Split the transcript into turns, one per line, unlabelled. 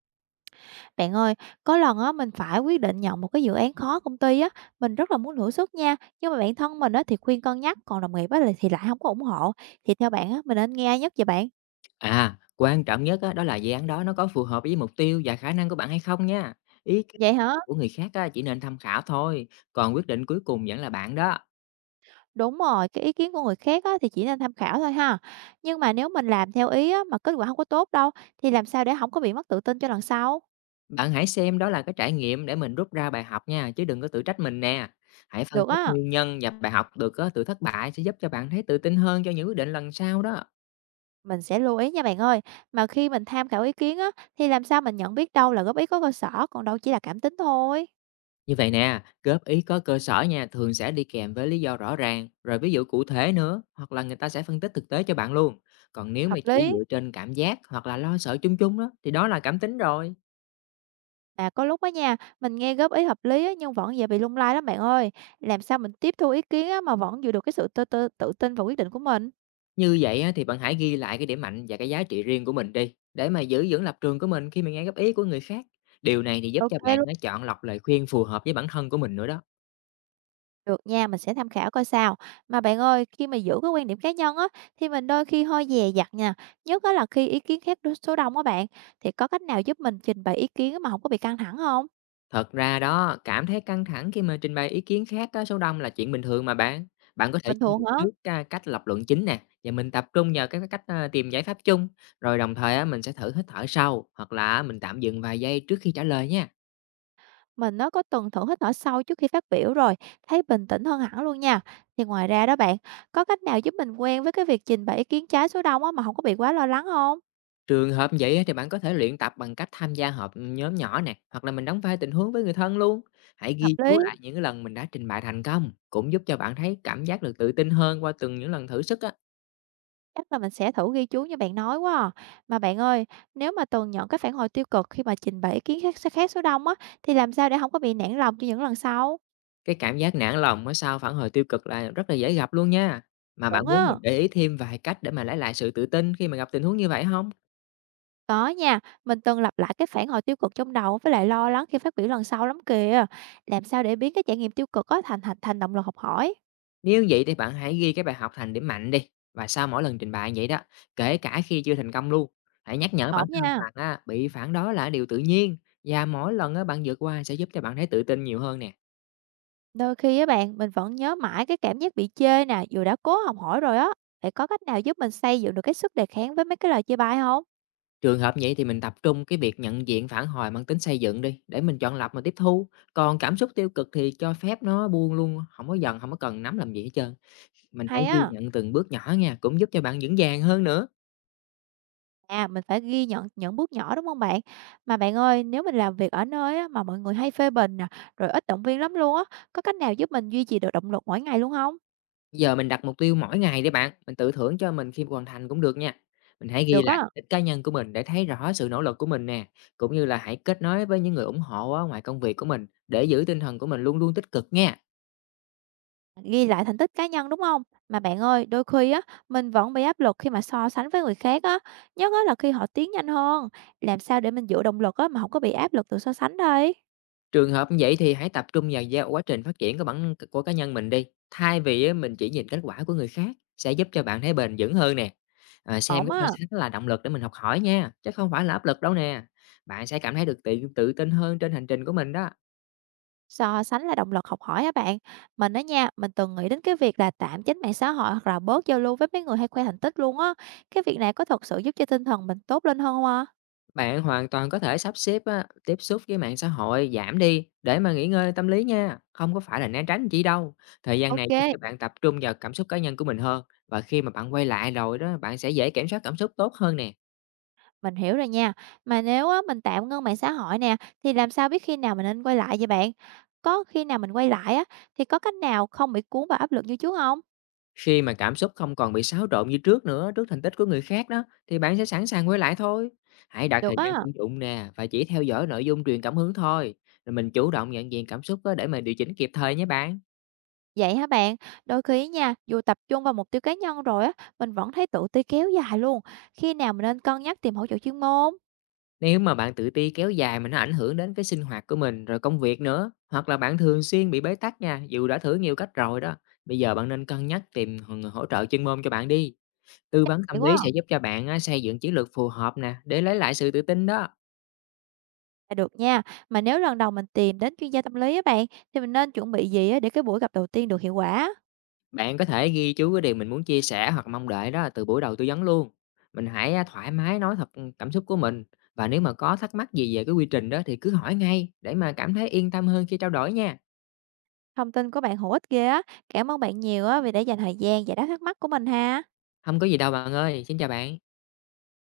Bạn ơi, có lần á mình phải quyết định nhận một cái dự án khó công ty á, mình rất là muốn thử sức nha, nhưng mà bản thân mình á thì khuyên cân nhắc, còn đồng nghiệp á thì lại không có ủng hộ. Thì theo bạn á, mình nên nghe ai nhất vậy bạn?
À, quan trọng nhất á, đó là dự án đó nó có phù hợp với mục tiêu và khả năng của bạn hay không nha. Ý kiến
Vậy hả?
của người khác á, chỉ nên tham khảo thôi, còn quyết định cuối cùng vẫn là bạn đó.
Đúng rồi, cái ý kiến của người khác á thì chỉ nên tham khảo thôi ha. Nhưng mà nếu mình làm theo ý á mà kết quả không có tốt đâu thì làm sao để không có bị mất tự tin cho lần sau?
Bạn hãy xem đó là cái trải nghiệm để mình rút ra bài học nha, chứ đừng có tự trách mình nè. Hãy phân
Được
tích
á,
nguyên nhân và bài học được á, từ thất bại sẽ giúp cho bạn thấy tự tin hơn cho những quyết định lần sau đó.
mình sẽ lưu ý nha bạn ơi. Mà khi mình tham khảo ý kiến á thì làm sao mình nhận biết đâu là góp ý có cơ sở, còn đâu chỉ là cảm tính thôi.
Như vậy nè, góp ý có cơ sở nha, thường sẽ đi kèm với lý do rõ ràng, rồi ví dụ cụ thể nữa, hoặc là người ta sẽ phân tích thực tế cho bạn luôn. Còn nếu mà
Hợp
chỉ
lý.
dựa trên cảm giác hoặc là lo sợ chung chung đó, thì đó là cảm tính rồi.
Mà có lúc á nha, mình nghe góp ý hợp lý á, nhưng vẫn dễ bị lung lay lắm bạn ơi. Làm sao mình tiếp thu ý kiến á, mà vẫn giữ được cái sự tư tư tự tin vào quyết định của mình?
Như vậy á, thì bạn hãy ghi lại cái điểm mạnh và cái giá trị riêng của mình đi, để mà giữ vững lập trường của mình khi mà nghe góp ý của người khác. Điều này thì giúp
Ok
cho bạn
luôn.
á, chọn lọc lời khuyên phù hợp với bản thân của mình nữa đó.
Được nha, mình sẽ tham khảo coi sao. Mà bạn ơi, khi mà giữ cái quan điểm cá nhân á, thì mình đôi khi hơi dè dặt nha. Nhất á là khi ý kiến khác số đông á bạn, thì có cách nào giúp mình trình bày ý kiến mà không có bị căng thẳng không?
Thật ra đó, cảm thấy căng thẳng khi mà trình bày ý kiến khác á, số đông là chuyện bình thường mà bạn. Bạn có thể
Bình
chuẩn
thường
bị
hả?
trước cách lập luận chính nè, và mình tập trung vào các cái cách tìm giải pháp chung. Rồi đồng thời á, mình sẽ thử hít thở sâu, hoặc là mình tạm dừng vài giây trước khi trả lời nha.
Mình nó có tuần thử hít thở sâu trước khi phát biểu rồi, thấy bình tĩnh hơn hẳn luôn nha. Thì ngoài ra đó bạn, có cách nào giúp mình quen với cái việc trình bày ý kiến trái số đông á mà không có bị quá lo lắng không?
Trường hợp vậy á, thì bạn có thể luyện tập bằng cách tham gia họp nhóm nhỏ nè, hoặc là mình đóng vai tình huống với người thân luôn. Hãy
Hợp
ghi
lý,
chú lại những cái lần mình đã trình bày thành công, cũng giúp cho bạn thấy cảm giác được tự tin hơn qua từng những lần thử sức á.
chắc là mình sẽ thử ghi chú như bạn nói quá à. Mà bạn ơi, nếu mà từng nhận cái phản hồi tiêu cực khi mà trình bày ý kiến khác số đông á, thì làm sao để không có bị nản lòng cho những lần sau?
Cái cảm giác nản lòng á sau phản hồi tiêu cực là rất là dễ gặp luôn nha. Mà
Chuẩn
bạn
á.
muốn mình để ý thêm vài cách để mà lấy lại sự tự tin khi mà gặp tình huống như vậy không?
Có nha, mình từng lặp lại cái phản hồi tiêu cực trong đầu với lại lo lắng khi phát biểu lần sau lắm kìa. Làm sao để biến cái trải nghiệm tiêu cực á thành thành thành động lực học hỏi?
Nếu vậy thì bạn hãy ghi cái bài học thành điểm mạnh đi, và sau mỗi lần trình bày vậy đó, kể cả khi chưa thành công luôn, hãy nhắc nhở bản
Ổn
thân
nha.
rằng á, bị phản đó là điều tự nhiên, và mỗi lần á bạn vượt qua sẽ giúp cho bạn thấy tự tin nhiều hơn nè.
Đôi khi á bạn, mình vẫn nhớ mãi cái cảm giác bị chê nè, dù đã cố học hỏi rồi á. Vậy có cách nào giúp mình xây dựng được cái sức đề kháng với mấy cái lời chê bai không?
Trường hợp vậy thì mình tập trung cái việc nhận diện phản hồi mang tính xây dựng đi, để mình chọn lọc mà tiếp thu, còn cảm xúc tiêu cực thì cho phép nó buông luôn, không có cần nắm làm gì hết trơn. Mình hãy
Hay
ghi
á,
nhận từng bước nhỏ nha, cũng giúp cho bạn vững vàng hơn nữa.
à, mình phải ghi nhận những bước nhỏ, đúng không bạn? Mà bạn ơi, nếu mình làm việc ở nơi á mà mọi người hay phê bình nè, rồi ít động viên lắm luôn á, có cách nào giúp mình duy trì được động lực mỗi ngày luôn không?
Giờ mình đặt mục tiêu mỗi ngày đi bạn, mình tự thưởng cho mình khi hoàn thành cũng được nha. Mình hãy ghi
Được
lại
á,
tích cá nhân của mình để thấy rõ sự nỗ lực của mình nè, cũng như là hãy kết nối với những người ủng hộ á, ngoài công việc của mình để giữ tinh thần của mình luôn luôn tích cực nha.
ghi lại thành tích cá nhân, đúng không? Mà bạn ơi, đôi khi á, mình vẫn bị áp lực khi mà so sánh với người khác á, nhất á là khi họ tiến nhanh hơn. Làm sao để mình giữ động lực á mà không có bị áp lực từ so sánh đây?
Trường hợp như vậy thì hãy tập trung vào quá trình phát triển của bản của cá nhân mình đi, thay vì á, mình chỉ nhìn kết quả của người khác, sẽ giúp cho bạn thấy bền vững hơn nè. À, xem
Ổn
cái
á,
so sánh là động lực để mình học hỏi nha, chứ không phải là áp lực đâu nè. Bạn sẽ cảm thấy được tự tự tin hơn trên hành trình của mình đó.
so sánh là động lực học hỏi hả bạn? Mình á nha, mình từng nghĩ đến cái việc là tạm tránh mạng xã hội hoặc là bớt giao lưu với mấy người hay khoe thành tích luôn á. Cái việc này có thật sự giúp cho tinh thần mình tốt lên hơn không ạ?
Bạn hoàn toàn có thể sắp xếp á, tiếp xúc với mạng xã hội giảm đi để mà nghỉ ngơi tâm lý nha, không có phải là né tránh chi đâu. Thời gian này
Ok,
giúp cho bạn tập trung vào cảm xúc cá nhân của mình hơn, và khi mà bạn quay lại rồi đó, bạn sẽ dễ kiểm soát cảm xúc tốt hơn nè.
mình hiểu rồi nha. Mà nếu á, mình tạm ngưng mạng xã hội nè, thì làm sao biết khi nào mình nên quay lại vậy bạn? Có khi nào mình quay lại á, thì có cách nào không bị cuốn vào áp lực như trước không?
Khi mà cảm xúc không còn bị xáo trộn như trước nữa trước thành tích của người khác đó, thì bạn sẽ sẵn sàng quay lại thôi. Hãy đặt
Được
thời gian
á.
sử dụng nè, và chỉ theo dõi nội dung truyền cảm hứng thôi. Rồi mình chủ động nhận diện cảm xúc á, để mà điều chỉnh kịp thời nhé bạn.
Vậy hả bạn? Đôi khi nha, dù tập trung vào mục tiêu cá nhân rồi á, mình vẫn thấy tự ti kéo dài luôn. Khi nào mình nên cân nhắc tìm hỗ trợ chuyên môn?
Nếu mà bạn tự ti kéo dài mà nó ảnh hưởng đến cái sinh hoạt của mình rồi công việc nữa, hoặc là bạn thường xuyên bị bế tắc nha, dù đã thử nhiều cách rồi đó. Bây giờ bạn nên cân nhắc tìm người hỗ trợ chuyên môn cho bạn đi. Tư vấn
Vậy
tâm lý
quá à,
sẽ giúp cho bạn á, xây dựng chiến lược phù hợp nè để lấy lại sự tự tin đó.
là được nha. Mà nếu lần đầu mình tìm đến chuyên gia tâm lý á bạn, thì mình nên chuẩn bị gì á để cái buổi gặp đầu tiên được hiệu quả?
Bạn có thể ghi chú cái điều mình muốn chia sẻ hoặc mong đợi đó từ buổi đầu tư vấn luôn. Mình hãy thoải mái nói thật cảm xúc của mình, và nếu mà có thắc mắc gì về cái quy trình đó thì cứ hỏi ngay để mà cảm thấy yên tâm hơn khi trao đổi nha.
Thông tin của bạn hữu ích ghê á. Cảm ơn bạn nhiều á vì đã dành thời gian giải đáp thắc mắc của mình ha.
Không có gì đâu bạn ơi, xin chào bạn.